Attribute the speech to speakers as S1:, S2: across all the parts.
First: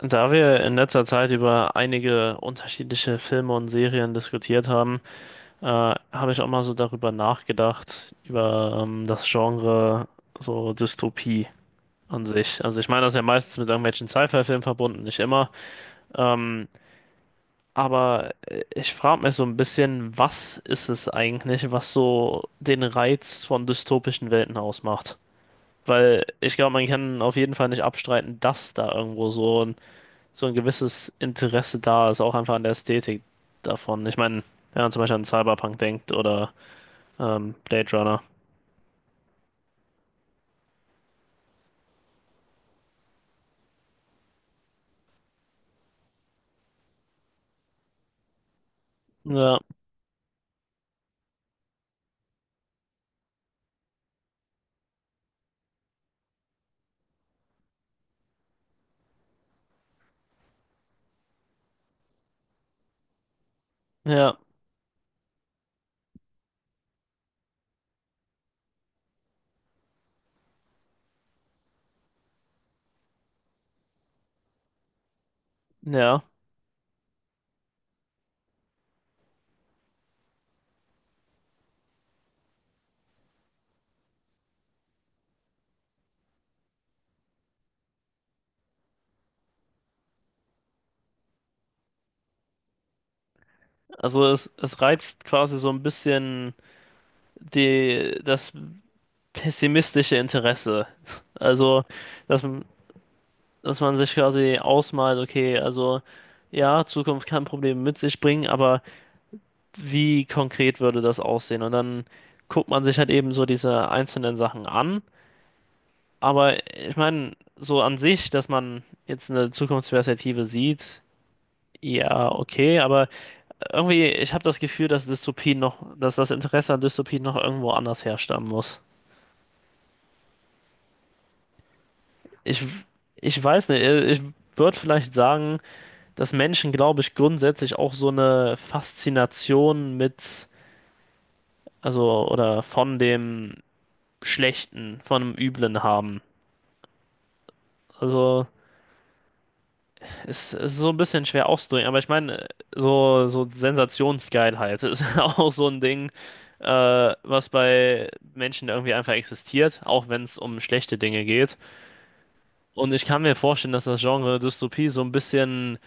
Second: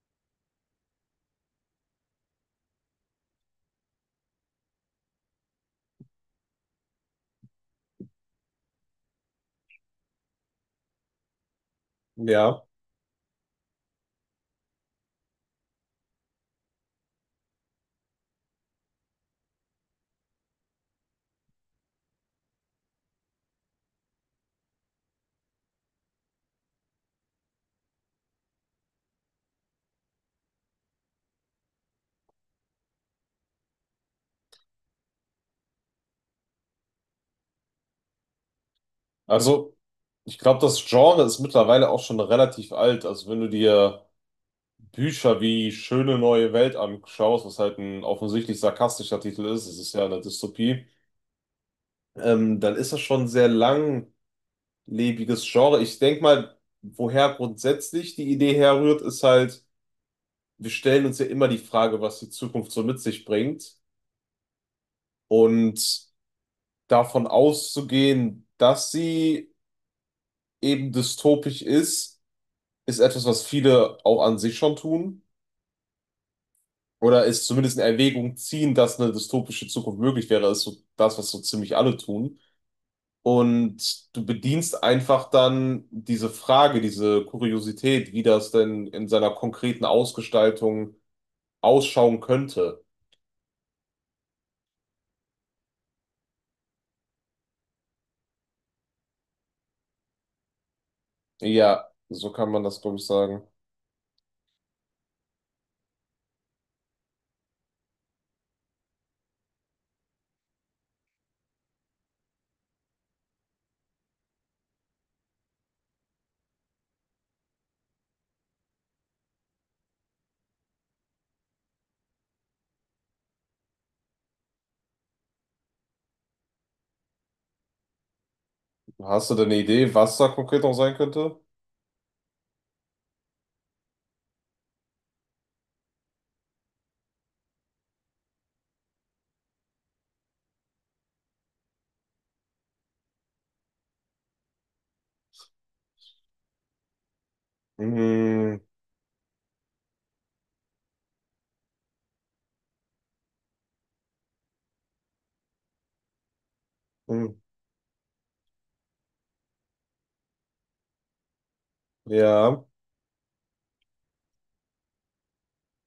S1: Da wir in letzter Zeit über einige unterschiedliche Filme und Serien diskutiert haben, habe ich auch mal so darüber nachgedacht, über das Genre so Dystopie an sich.
S2: Ja,
S1: Also ich meine, das ist ja meistens mit irgendwelchen Sci-Fi-Filmen verbunden, nicht immer. Ähm, Ich frage mich so ein bisschen, was ist es eigentlich, was so den Reiz von dystopischen Welten ausmacht? Weil ich glaube, man kann auf jeden Fall nicht abstreiten, dass da irgendwo so ein gewisses Interesse da ist, auch einfach an der Ästhetik davon. Ich meine, wenn man zum Beispiel an Cyberpunk denkt oder Blade Runner.
S2: also ich glaube, das Genre ist mittlerweile auch schon relativ alt. Also wenn du dir Bücher wie Schöne neue Welt anschaust, was halt ein offensichtlich sarkastischer Titel
S1: Ja,
S2: ist, es ist ja eine Dystopie, dann ist das schon ein sehr langlebiges Genre. Ich denke mal, woher grundsätzlich die Idee herrührt, ist halt, wir stellen uns ja immer die Frage, was die Zukunft so mit sich bringt.
S1: ja,
S2: Und davon auszugehen, dass sie eben dystopisch ist, ist etwas, was viele auch an sich schon tun.
S1: ja.
S2: Oder ist zumindest in Erwägung ziehen, dass eine dystopische Zukunft möglich wäre, ist so das, was so ziemlich alle tun. Und du bedienst einfach dann diese Frage, diese Kuriosität, wie das denn in seiner konkreten Ausgestaltung ausschauen könnte.
S1: Also es reizt quasi so ein bisschen das pessimistische Interesse. Also,
S2: Ja, so
S1: dass,
S2: kann man
S1: m-
S2: das, glaube ich, sagen.
S1: dass man sich quasi ausmalt, okay, also ja, Zukunft kann Probleme mit sich bringen, aber wie konkret würde das aussehen? Und dann guckt man sich halt eben so diese einzelnen Sachen an. Aber ich meine, so an sich, dass man jetzt eine Zukunftsperspektive sieht, ja, okay, aber irgendwie, ich habe das Gefühl, dass das Interesse an Dystopien noch irgendwo anders herstammen muss.
S2: Hast du denn eine Idee, was da konkret noch sein könnte?
S1: Ich, ich weiß nicht, ich würde vielleicht sagen, dass Menschen, glaube ich, grundsätzlich auch so eine Faszination mit, also, oder von dem Schlechten, von dem Üblen haben. Also,
S2: Hm,
S1: Ist so ein bisschen schwer auszudrücken, aber ich meine, so Sensationsgeilheit ist auch so ein Ding,
S2: hm,
S1: was bei Menschen irgendwie einfach existiert, auch wenn es um schlechte Dinge geht.
S2: ja.
S1: Und ich kann mir vorstellen, dass das Genre Dystopie so ein bisschen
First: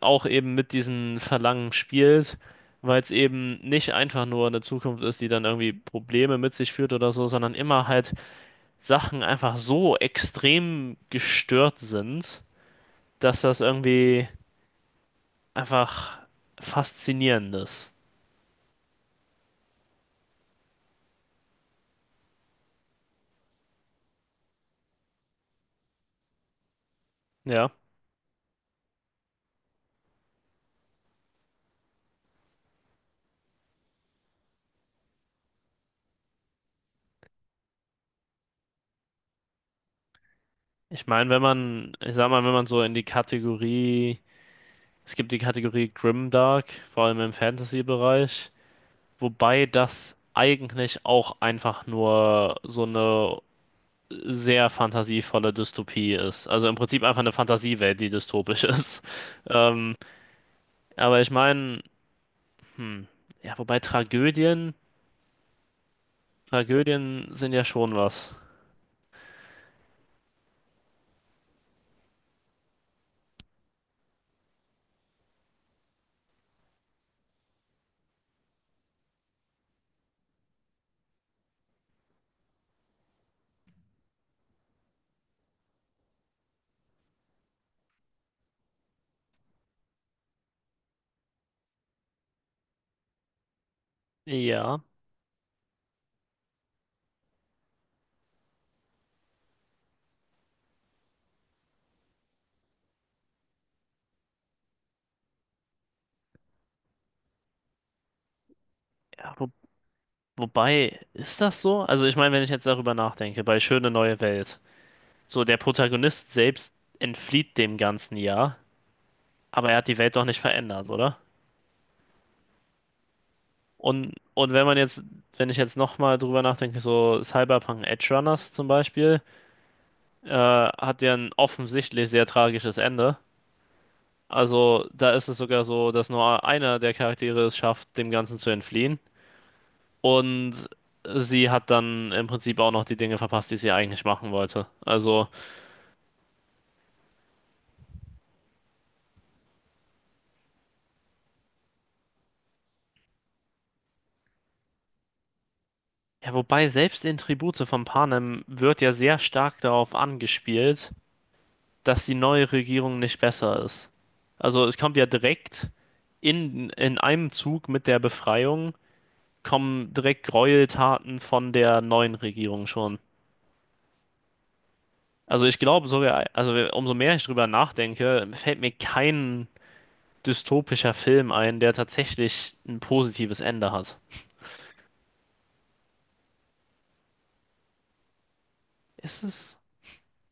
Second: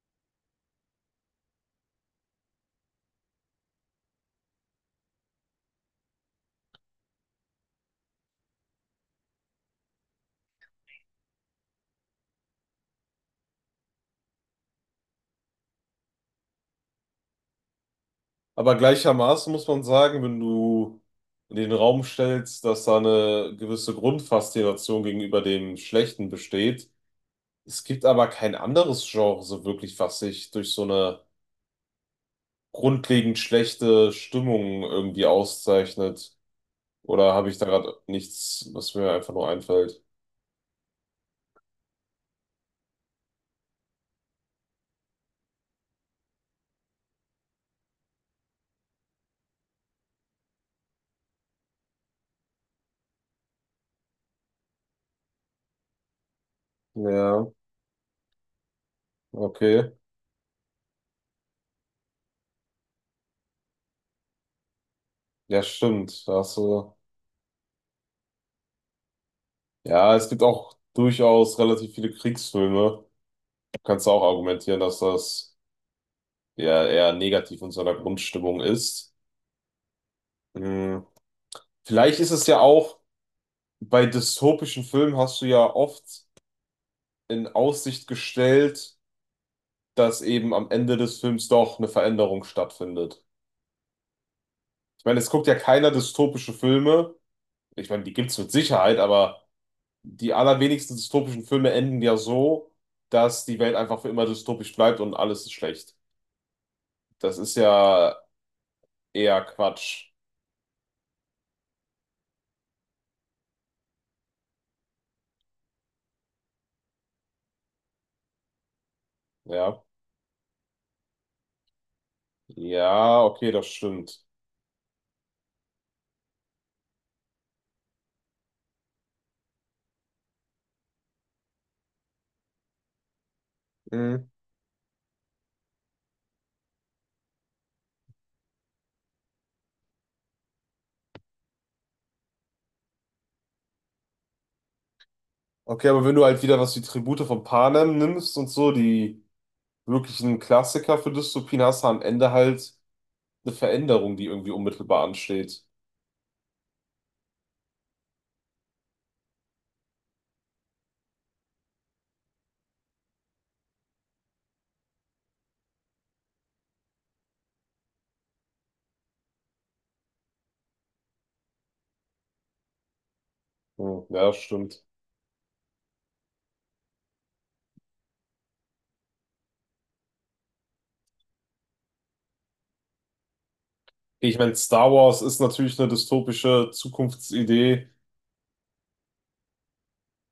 S1: auch eben mit diesen Verlangen spielt, weil es eben nicht einfach nur eine Zukunft ist, die dann irgendwie Probleme mit sich führt oder so, sondern immer halt Sachen einfach so extrem gestört sind, dass das irgendwie einfach Faszinierendes.
S2: Aber gleichermaßen muss man sagen, wenn du in den Raum stellst, dass da eine gewisse Grundfaszination gegenüber dem Schlechten besteht.
S1: Ja.
S2: Es gibt aber kein anderes Genre so wirklich, was sich durch so eine grundlegend schlechte Stimmung irgendwie auszeichnet. Oder habe ich da gerade nichts, was mir einfach nur einfällt?
S1: Ich meine, wenn man, ich sag mal, wenn man so in die Kategorie, es gibt die Kategorie Grimdark, vor allem im Fantasy-Bereich, wobei das eigentlich auch einfach nur so eine sehr fantasievolle Dystopie ist. Also im Prinzip einfach eine
S2: Ja,
S1: Fantasiewelt, die dystopisch ist.
S2: okay.
S1: Ähm, Ich meine, hm, ja, wobei Tragödien,
S2: Ja, stimmt. Da hast du...
S1: Tragödien sind ja schon was.
S2: Ja, es gibt auch durchaus relativ viele Kriegsfilme. Kannst du auch argumentieren, dass das der eher negativ in so einer Grundstimmung ist. Hm. Vielleicht ist es ja auch, bei dystopischen Filmen hast du ja oft in Aussicht gestellt, dass eben am Ende des Films doch eine Veränderung stattfindet.
S1: Ja.
S2: Ich meine, es guckt ja keiner dystopische Filme. Ich meine, die gibt es mit Sicherheit, aber die allerwenigsten dystopischen Filme enden ja so, dass die Welt einfach für immer dystopisch bleibt und alles ist schlecht. Das ist ja
S1: Ja,
S2: eher
S1: wo,
S2: Quatsch.
S1: Wobei, ist das so? Also ich meine, wenn ich jetzt darüber nachdenke, bei Schöne neue Welt, so der Protagonist selbst entflieht dem Ganzen ja, aber er
S2: Ja.
S1: hat die Welt doch nicht verändert, oder?
S2: Ja, okay, das
S1: Und,
S2: stimmt.
S1: und wenn man jetzt, wenn ich jetzt nochmal drüber nachdenke, so Cyberpunk Edge Runners zum Beispiel, hat ja ein offensichtlich sehr tragisches Ende.
S2: Mm.
S1: Also da ist es sogar so, dass nur einer der Charaktere es schafft, dem Ganzen zu entfliehen. Und sie hat dann im Prinzip auch noch die Dinge verpasst, die sie eigentlich machen wollte. Also.
S2: Okay, aber wenn du halt wieder was wie Tribute von Panem nimmst und so, die wirklichen Klassiker für Dystopien, hast du am Ende halt eine Veränderung, die irgendwie unmittelbar ansteht.
S1: Ja, wobei selbst in Tribute von Panem wird ja sehr stark darauf angespielt, dass die neue Regierung nicht besser ist. Also es kommt ja direkt in einem Zug mit der Befreiung, kommen direkt Gräueltaten von der neuen Regierung schon.
S2: Hm, ja, stimmt.
S1: Also ich glaube sogar, also umso mehr ich drüber nachdenke, fällt mir kein dystopischer Film ein, der tatsächlich ein positives Ende hat.
S2: Ich meine, Star Wars ist natürlich eine dystopische Zukunftsidee.
S1: Ist es?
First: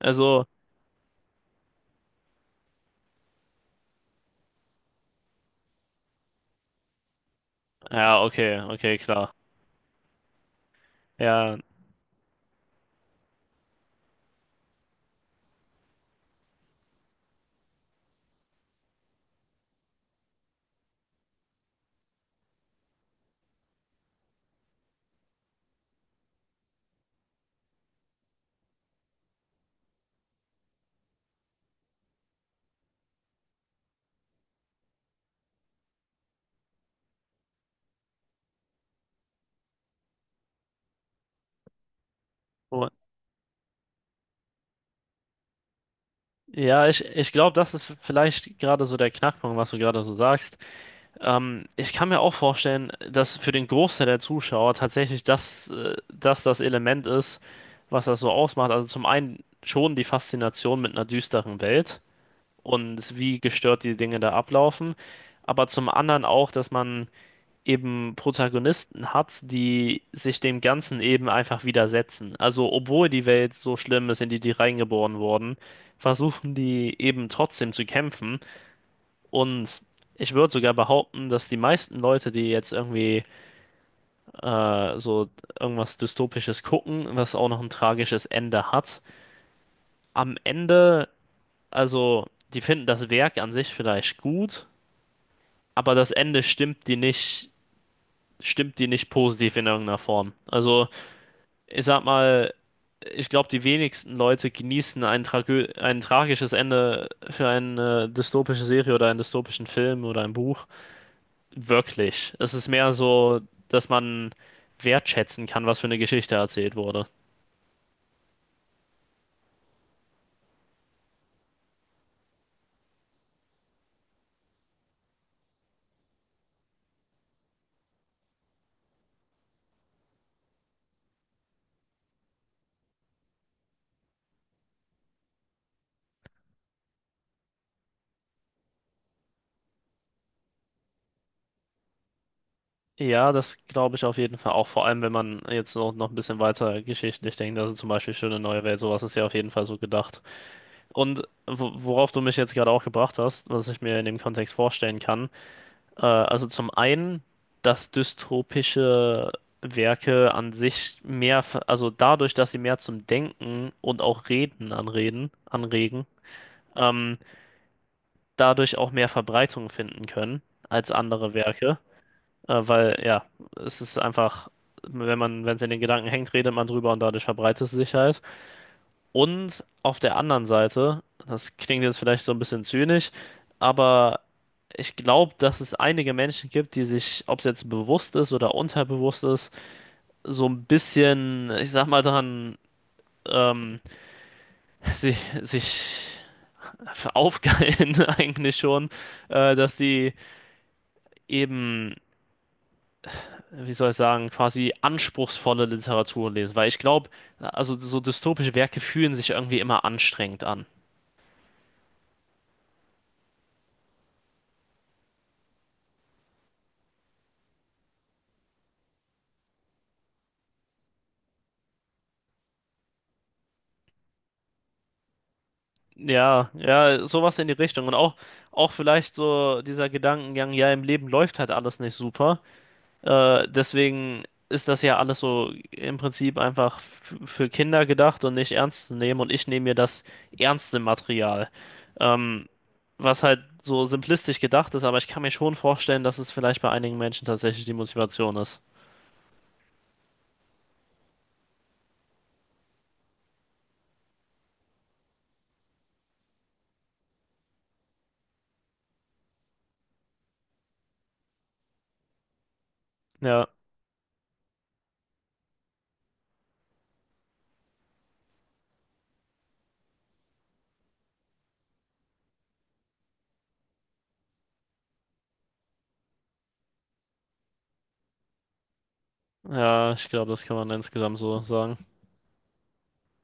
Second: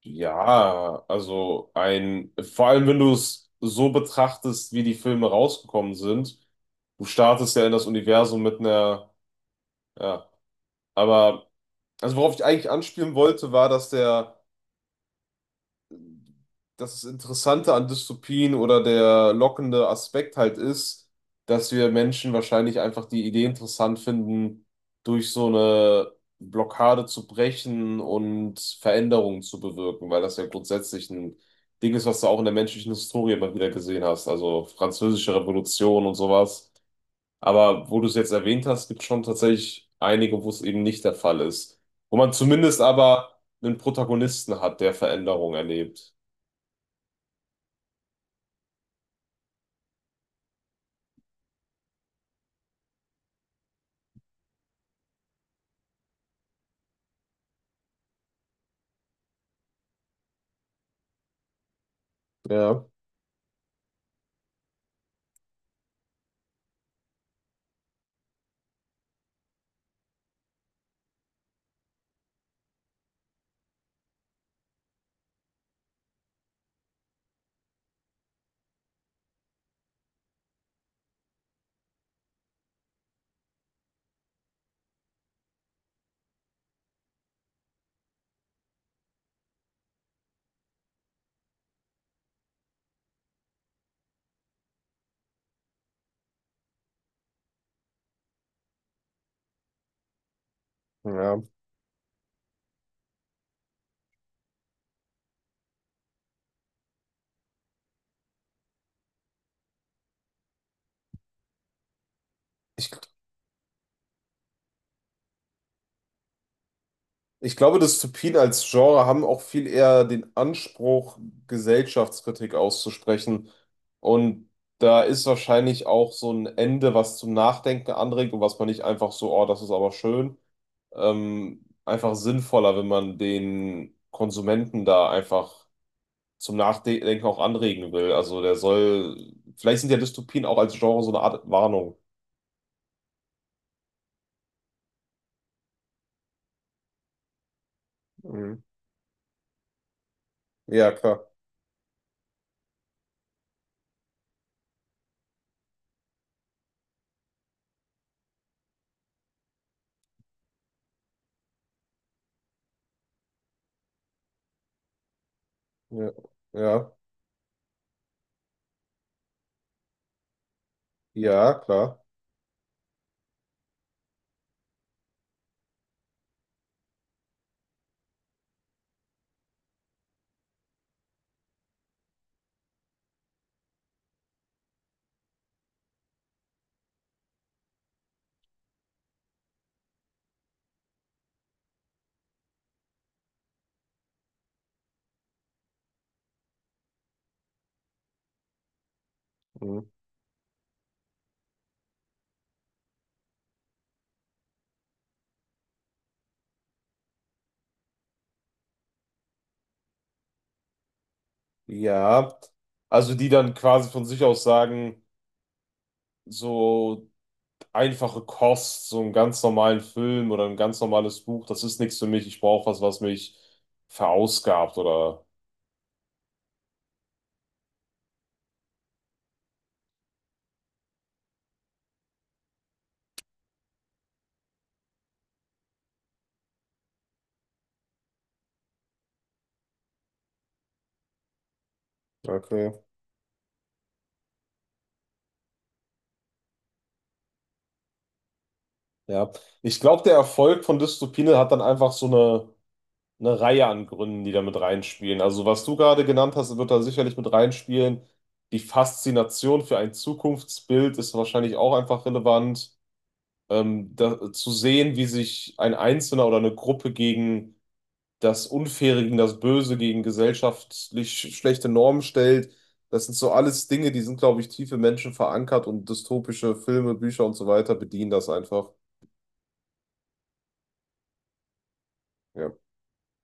S1: Also,
S2: Ja, also ein, vor allem wenn du es so betrachtest, wie die Filme rausgekommen sind, du startest ja in das
S1: ja,
S2: Universum
S1: okay,
S2: mit
S1: okay,
S2: einer,
S1: klar.
S2: ja, aber,
S1: Ja,
S2: also worauf ich eigentlich anspielen wollte, war, dass der das Interessante an Dystopien oder der lockende Aspekt halt ist, dass wir Menschen wahrscheinlich einfach die Idee interessant finden, durch so eine Blockade zu brechen und Veränderungen zu bewirken, weil das ja grundsätzlich ein Ding ist, was du auch in der menschlichen Historie immer wieder gesehen hast, also Französische Revolution und sowas. Aber wo du es jetzt erwähnt hast, gibt es schon tatsächlich einige, wo es eben nicht der Fall ist. Wo man zumindest
S1: oh.
S2: aber einen Protagonisten hat, der Veränderungen erlebt.
S1: Ja, ich glaube, das ist vielleicht gerade so der Knackpunkt, was du gerade so sagst. Ich kann mir auch vorstellen, dass für den Großteil der Zuschauer tatsächlich das das Element ist, was das so ausmacht. Also zum einen schon die Faszination mit einer düsteren Welt
S2: Ja.
S1: und wie gestört die Dinge da ablaufen, aber zum anderen auch, dass man eben Protagonisten hat, die sich dem Ganzen eben einfach widersetzen. Also, obwohl die Welt so schlimm ist, in die die reingeboren wurden, versuchen die eben trotzdem zu kämpfen. Und ich würde sogar behaupten, dass die meisten Leute, die jetzt irgendwie äh, so irgendwas Dystopisches gucken, was auch noch ein tragisches Ende hat, am Ende, also, die finden das Werk an sich vielleicht gut, aber das Ende stimmt die nicht positiv in irgendeiner Form. Also,
S2: Ja.
S1: ich sag mal, ich glaube, die wenigsten Leute genießen ein tragisches Ende für eine dystopische Serie oder einen dystopischen Film oder ein Buch. Wirklich. Es ist
S2: Ich,
S1: mehr so, dass man wertschätzen kann, was für eine Geschichte erzählt wurde.
S2: ich glaube, Dystopien als Genre haben auch viel eher den Anspruch, Gesellschaftskritik auszusprechen. Und da ist wahrscheinlich auch so ein Ende, was zum Nachdenken anregt und was man nicht einfach so, oh, das ist aber schön, einfach sinnvoller, wenn man den Konsumenten da einfach zum Nachdenken auch anregen will. Also der soll, vielleicht sind ja Dystopien auch als Genre so eine Art Warnung.
S1: Ja, das glaube ich auf jeden Fall auch. Vor allem, wenn man jetzt noch ein bisschen weiter geschichtlich denkt. Also zum Beispiel Schöne Neue
S2: Mhm.
S1: Welt, sowas ist ja auf jeden Fall so gedacht.
S2: Ja, klar.
S1: Und worauf du mich jetzt gerade auch gebracht hast, was ich mir in dem Kontext vorstellen kann, also zum einen, dass dystopische Werke an sich also dadurch, dass sie mehr zum Denken und auch Reden anregen,
S2: Ja, ja,
S1: ähm, dadurch auch mehr Verbreitung finden können als andere
S2: ja,
S1: Werke,
S2: klar.
S1: weil ja, es ist einfach, wenn man, wenn es in den Gedanken hängt, redet man drüber und dadurch verbreitet es sich halt. Und auf der anderen Seite, das klingt jetzt vielleicht so ein bisschen zynisch, aber ich glaube, dass es einige Menschen gibt, die sich, ob es jetzt bewusst ist oder unterbewusst ist, so ein bisschen, ich sag mal, daran ähm, sich, sich aufgeilen eigentlich schon, dass
S2: Mhm.
S1: die eben, wie soll ich sagen, quasi anspruchsvolle Literatur lesen. Weil ich glaube, also so dystopische Werke fühlen sich irgendwie immer anstrengend an.
S2: Ja, also die dann quasi von sich aus sagen, so einfache Kost, so einen ganz normalen Film oder ein ganz normales Buch, das ist nichts für mich. Ich brauche was, was mich verausgabt oder.
S1: Ja, ja, sowas in die Richtung. Auch vielleicht so dieser Gedankengang, ja, im Leben läuft halt alles nicht super. Deswegen ist das ja alles so im Prinzip einfach für Kinder gedacht und nicht ernst zu nehmen. Und ich nehme mir das ernste Material. Ähm,
S2: Okay,
S1: Was halt so simplistisch gedacht ist, aber ich kann mir schon vorstellen, dass es vielleicht bei einigen Menschen tatsächlich die Motivation ist.
S2: ja. Ich glaube, der Erfolg von Dystopine hat dann einfach so eine Reihe an Gründen, die da mit reinspielen. Also, was du gerade genannt hast, wird da sicherlich mit reinspielen. Die Faszination für ein Zukunftsbild ist wahrscheinlich auch einfach relevant.
S1: Ja,
S2: Da, zu sehen, wie sich ein Einzelner oder eine Gruppe gegen das Unfaire, gegen das Böse, gegen gesellschaftlich schlechte Normen stellt. Das sind so alles Dinge, die sind, glaube ich, tief im Menschen verankert und dystopische Filme, Bücher und so weiter bedienen das einfach.
S1: ja, ich glaube, das kann man insgesamt so sagen.
S2: Ja.